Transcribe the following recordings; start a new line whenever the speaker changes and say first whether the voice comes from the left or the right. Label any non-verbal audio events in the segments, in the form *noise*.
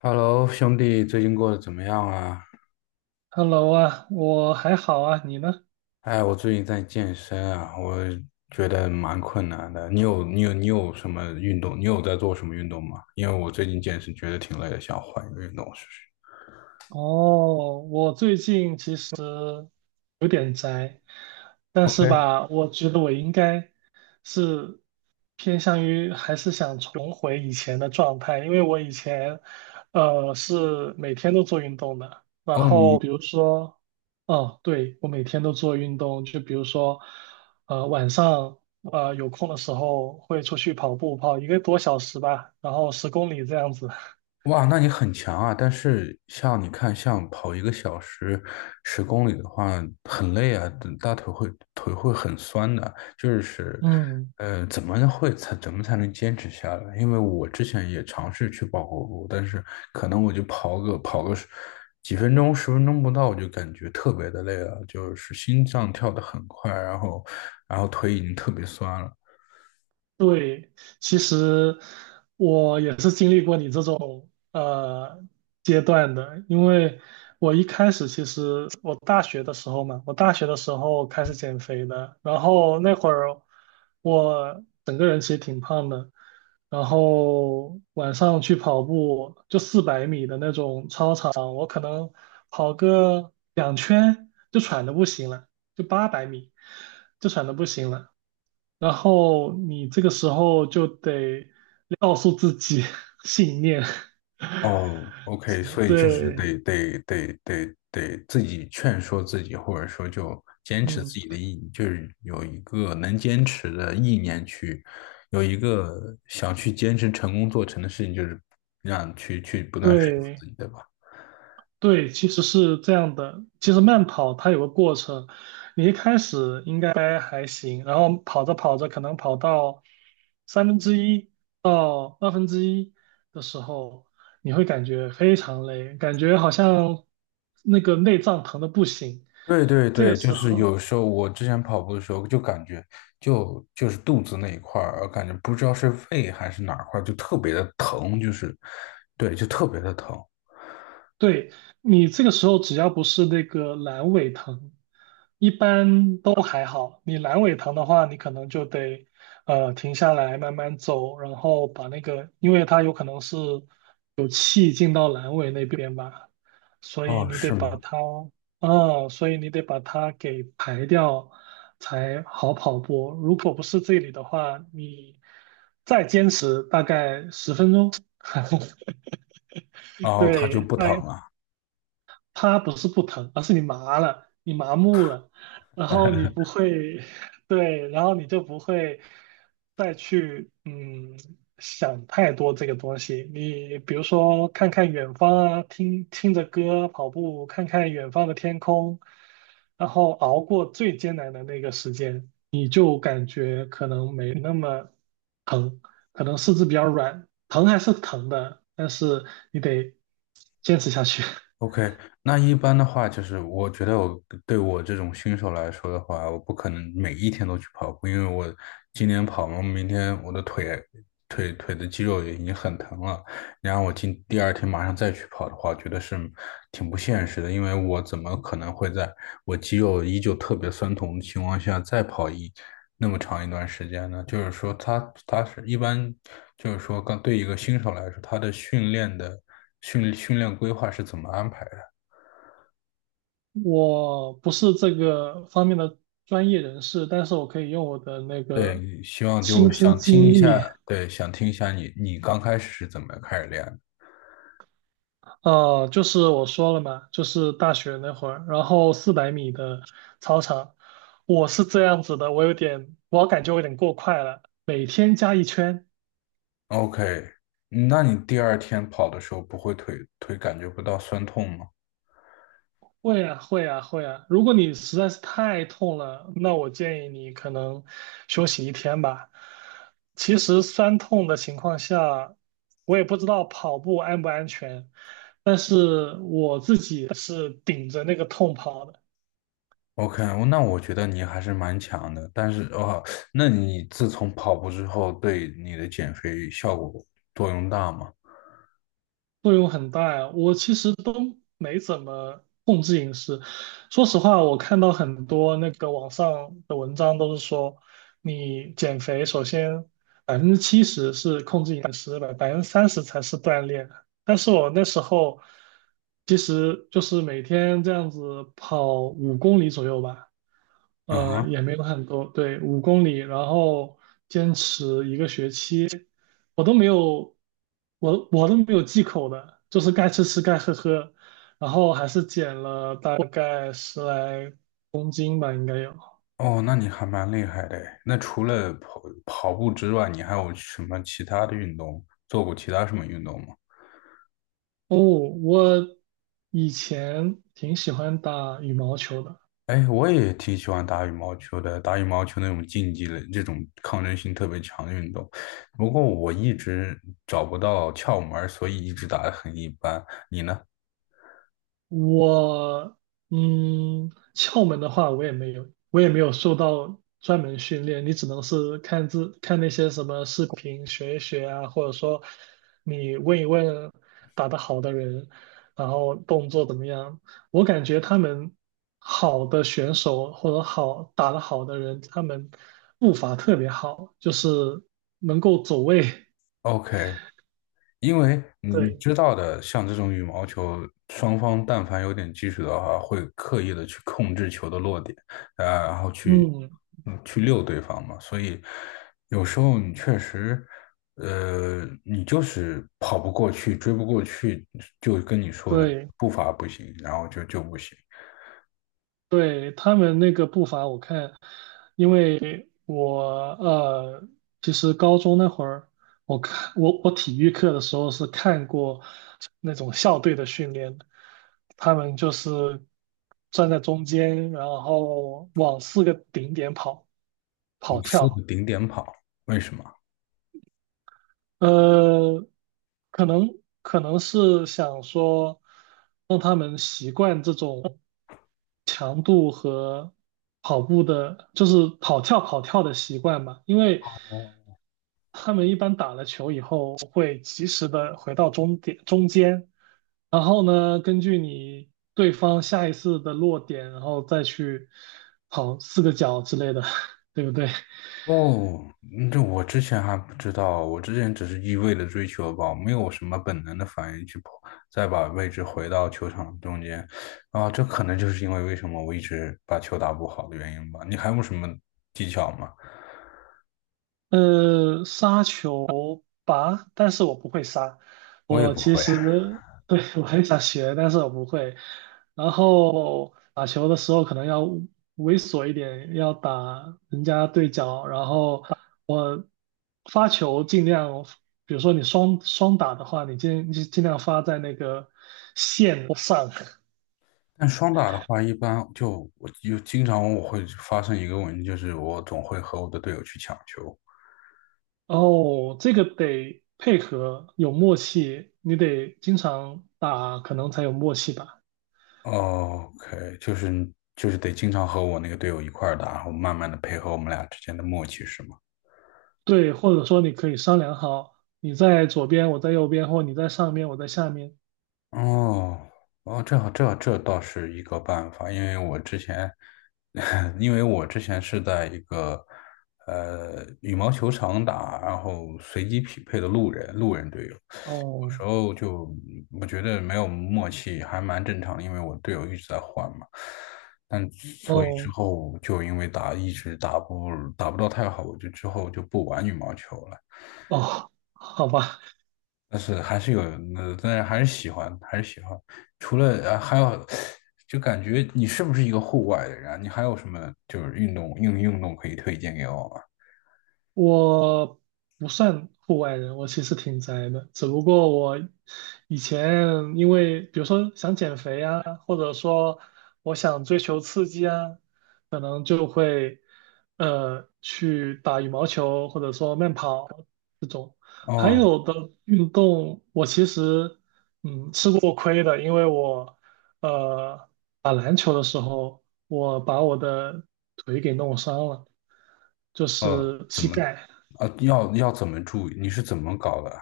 left: Hello，兄弟，最近过得怎么样啊？
right: Hello 啊，我还好啊，你呢？
left: 哎，我最近在健身啊，我觉得蛮困难的。你有什么运动？你有在做什么运动吗？因为我最近健身觉得挺累的，想换一个运动试试。
right: 哦，我最近其实有点宅，但是
left: OK。
right: 吧，我觉得我应该是偏向于还是想重回以前的状态，因为我以前是每天都做运动的，然
left: 哦，
right: 后
left: 你
right: 比如说。哦，对，我每天都做运动，就比如说，晚上有空的时候会出去跑步，跑一个多小时吧，然后10公里这样子。*laughs*
left: 哇，那你很强啊！但是像你看，像跑一个小时十公里的话，很累啊，大腿会腿会很酸的。就是，
right: 嗯，
left: 怎么才能坚持下来？因为我之前也尝试去跑过步，但是可能我就跑个十几分钟、十分钟不到，我就感觉特别的累了，就是心脏跳得很快，然后腿已经特别酸了。
right: 对，其实我也是经历过你这种阶段的，因为我一开始其实我大学的时候嘛，我大学的时候开始减肥的，然后那会儿我整个人其实挺胖的，然后晚上去跑步就四百米的那种操场，我可能跑个2圈就喘的不行了，就800米就喘的不行了。然后你这个时候就得告诉自己 *laughs* 信念。
left: 哦，OK，
right: *laughs*
left: 所以就嗯是
right: 对。
left: 得自己劝说自己，或者说就坚持
right: 嗯，
left: 自己的意，就是有一个能坚持的意念去，有一个想去坚持成功做成的事情，就是让去不断说服
right: 对
left: 自己，对吧？
right: 对，其实是这样的。其实慢跑它有个过程，你一开始应该还行，然后跑着跑着，可能跑到1/3到1/2的时候，你会感觉非常累，感觉好像那个内脏疼的不行。
left: 对对
right: 这个
left: 对，就
right: 时
left: 是
right: 候，
left: 有时候我之前跑步的时候就感觉就是肚子那一块儿，我感觉不知道是胃还是哪儿块儿，就特别的疼，就是对，就特别的疼。
right: 对，你这个时候只要不是那个阑尾疼，一般都还好。你阑尾疼的话，你可能就得停下来慢慢走，然后把那个，因为它有可能是气进到阑尾那边吧，所以
left: 哦，
right: 你得
left: 是
right: 把
left: 吗？
right: 它，嗯，所以你得把它给排掉才好跑步。如果不是这里的话，你再坚持大概10分钟。*laughs*
left: 然后它就
right: 对。
left: 不
right: 大
left: 疼了。
right: 它不是不疼，而是你麻了，你麻木了，然后你不
left: *laughs*
right: 会，*laughs* 对，然后你就不会再去想太多这个东西。你比如说看看远方啊，听听着歌跑步，看看远方的天空，然后熬过最艰难的那个时间，你就感觉可能没那么疼，可能四肢比较软，疼还是疼的，但是你得坚持下去。*laughs*
left: OK，那一般的话，就是我觉得我对我这种新手来说的话，我不可能每一天都去跑步，因为我今天跑嘛，明天我的腿的肌肉也已经很疼了，然后我今第二天马上再去跑的话，觉得是挺不现实的，因为我怎么可能会在我肌肉依旧特别酸痛的情况下再跑一那么长一段时间呢？就是说他，他是一般，就是说，刚对一个新手来说，他的训练的训练规划是怎么安排的？
right: 我不是这个方面的专业人士，但是我可以用我的那个
left: 对，希望就
right: 亲身
left: 想听
right: 经
left: 一
right: 历，
left: 下，对，想听一下你刚开始是怎么开始练的
right: 就是我说了嘛，就是大学那会儿，然后四百米的操场，我是这样子的，我有点，我感觉我有点过快了，每天加一圈。
left: ？OK，那你第二天跑的时候不会腿感觉不到酸痛吗
right: 会呀，会呀，会呀。如果你实在是太痛了，那我建议你可能休息一天吧。其实酸痛的情况下，我也不知道跑步安不安全，但是我自己是顶着那个痛跑的。
left: ？OK，那我觉得你还是蛮强的，但是哦，那你自从跑步之后，对你的减肥效果作用大吗？
right: 作用很大呀，我其实都没怎么控制饮食。说实话，我看到很多那个网上的文章都是说，你减肥首先70%是控制饮食的，30%才是锻炼。但是我那时候其实就是每天这样子跑五公里左右吧，
left: 啊哼。
right: 也没有很多，对，五公里，然后坚持一个学期。我都没有，我都没有忌口的，就是该吃吃，该喝喝，然后还是减了大概10来斤吧，应该有。
left: 哦，那你还蛮厉害的诶那除了跑步之外，你还有什么其他的运动？做过其他什么运动吗？
right: 哦，我以前挺喜欢打羽毛球的。
left: 哎，我也挺喜欢打羽毛球的，打羽毛球那种竞技类，这种抗争性特别强的运动。不过我一直找不到窍门儿所以一直打得很一般。你呢
right: 我窍门的话，我也没有，我也没有受到专门训练，你只能是看那些什么视频学一学啊，或者说你问一问打得好的人，然后动作怎么样。我感觉他们好的选手或者打得好的人，他们步伐特别好，就是能够走位。*laughs*
left: ？OK，因为你
right: 对。
left: 知道的，像这种羽毛球，双方但凡有点技术的话，会刻意的去控制球的落点，啊，然后去
right: 嗯，
left: 去溜对方嘛。所以有时候你确实，你就是跑不过去，追不过去，就跟你说的
right: 对。
left: 步伐不行，然后就不行，
right: 对，他们那个步伐，我看，因为我呃，其实高中那会儿，我看我体育课的时候是看过那种校队的训练的，他们就是站在中间，然后往四个顶点跑
left: 我
right: 跑
left: 四个
right: 跳。
left: 顶点跑，为什么？
right: 呃，可能是想说让他们习惯这种强度和跑步的，就是跑跳跑跳的习惯嘛，因为他们一般打了球以后会及时的回到终点中间，然后呢，根据你对方下一次的落点，然后再去跑四个角之类的，*laughs* 对不对？
left: 哦，嗯这我之前还不知道，我之前只是一味的追求吧，没有什么本能的反应去跑，再把位置回到球场中间，啊，这可能就是因为为什么我一直把球打不好的原因吧。你还有什么技巧吗？
right: 杀球吧，但是我不会杀。
left: 我也
right: 我
left: 不
right: 其
left: 会。
right: 实 *laughs* 对，我很想学，但是我不会。然后打球的时候可能要猥琐一点，要打人家对角。然后我发球尽量，比如说你双打的话，你尽量发在那个线上。
left: 但双打的话，一般就我就经常我会发生一个问题，就是我总会和我的队友去抢球。
right: 哦，这个得配合，有默契，你得经常打，可能才有默契吧。
left: 哦 OK，就是就是得经常和我那个队友一块儿打，然后慢慢的配合我们俩之间的默契，是吗？
right: 对，或者说你可以商量好，你在左边，我在右边，或你在上面，我在下面。
left: 哦哦，这倒是一个办法，因为我之前，*laughs* 因为我之前是在一个羽毛球场打，然后随机匹配的路人队友，有时
right: 哦
left: 候就我觉得没有默契还蛮正常的，因为我队友一直在换嘛，但所以之
right: 哦
left: 后就因为打一直打不到太好，我就之后就不玩羽毛球了。
right: 哦，好吧。
left: 但是还是有，那但是还是喜欢，还是喜欢。除了还有，就感觉你是不是一个户外的人啊？你还有什么就是运动运动可以推荐给我吗？
right: 我不算户外人，我其实挺宅的。只不过我以前因为，比如说想减肥啊，或者说我想追求刺激啊，可能就会去打羽毛球，或者说慢跑这种。还
left: 哦，
right: 有的运动，我其实吃过亏的，因为我呃打篮球的时候，我把我的腿给弄伤了。就是
left: 怎
right: 膝
left: 么，
right: 盖。
left: 要怎么注意？你是怎么搞的啊？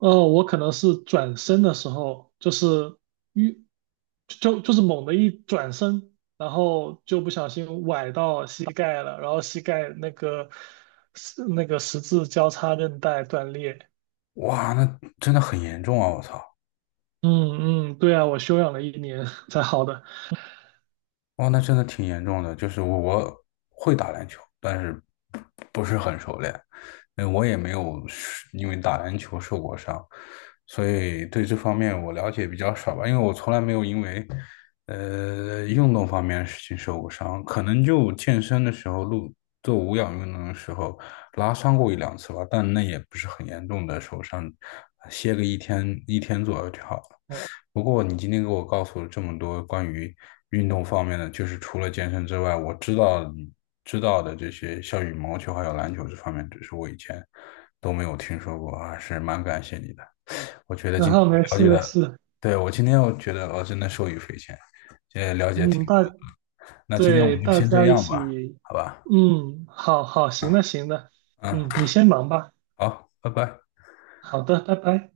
right: 我可能是转身的时候，就是一就是猛的一转身，然后就不小心崴到膝盖了，然后膝盖那个十字交叉韧带断裂。
left: 哇，那真的很严重啊！我操。
right: 嗯嗯，对啊，我休养了一年才好的。
left: 哦，那真的挺严重的。就是我会打篮球，但是不是很熟练。我也没有是因为打篮球受过伤，所以对这方面我了解比较少吧。因为我从来没有因为运动方面的事情受过伤，可能就健身的时候录做无氧运动的时候拉伤过一两次吧，但那也不是很严重的受伤，歇个一天左右就好了。不过你今天给我告诉了这么多关于运动方面的，就是除了健身之外，我知道的这些，像羽毛球还有篮球这方面，只是我以前都没有听说过啊，还是蛮感谢你的。我觉得
right: 然
left: 今天
right: 后没
left: 了
right: 事
left: 解
right: 没
left: 的，
right: 事。
left: 对，我今天我觉得我真的受益匪浅，这了解挺
right: 嗯，
left: 多。那今天我
right: 对
left: 们就
right: 大
left: 先这
right: 家一
left: 样
right: 起，
left: 吧，好吧？
right: 嗯，好好，行
left: 嗯
right: 的行的，
left: 嗯，
right: 嗯，你先忙吧。
left: 好，拜拜。
right: 好的，拜拜。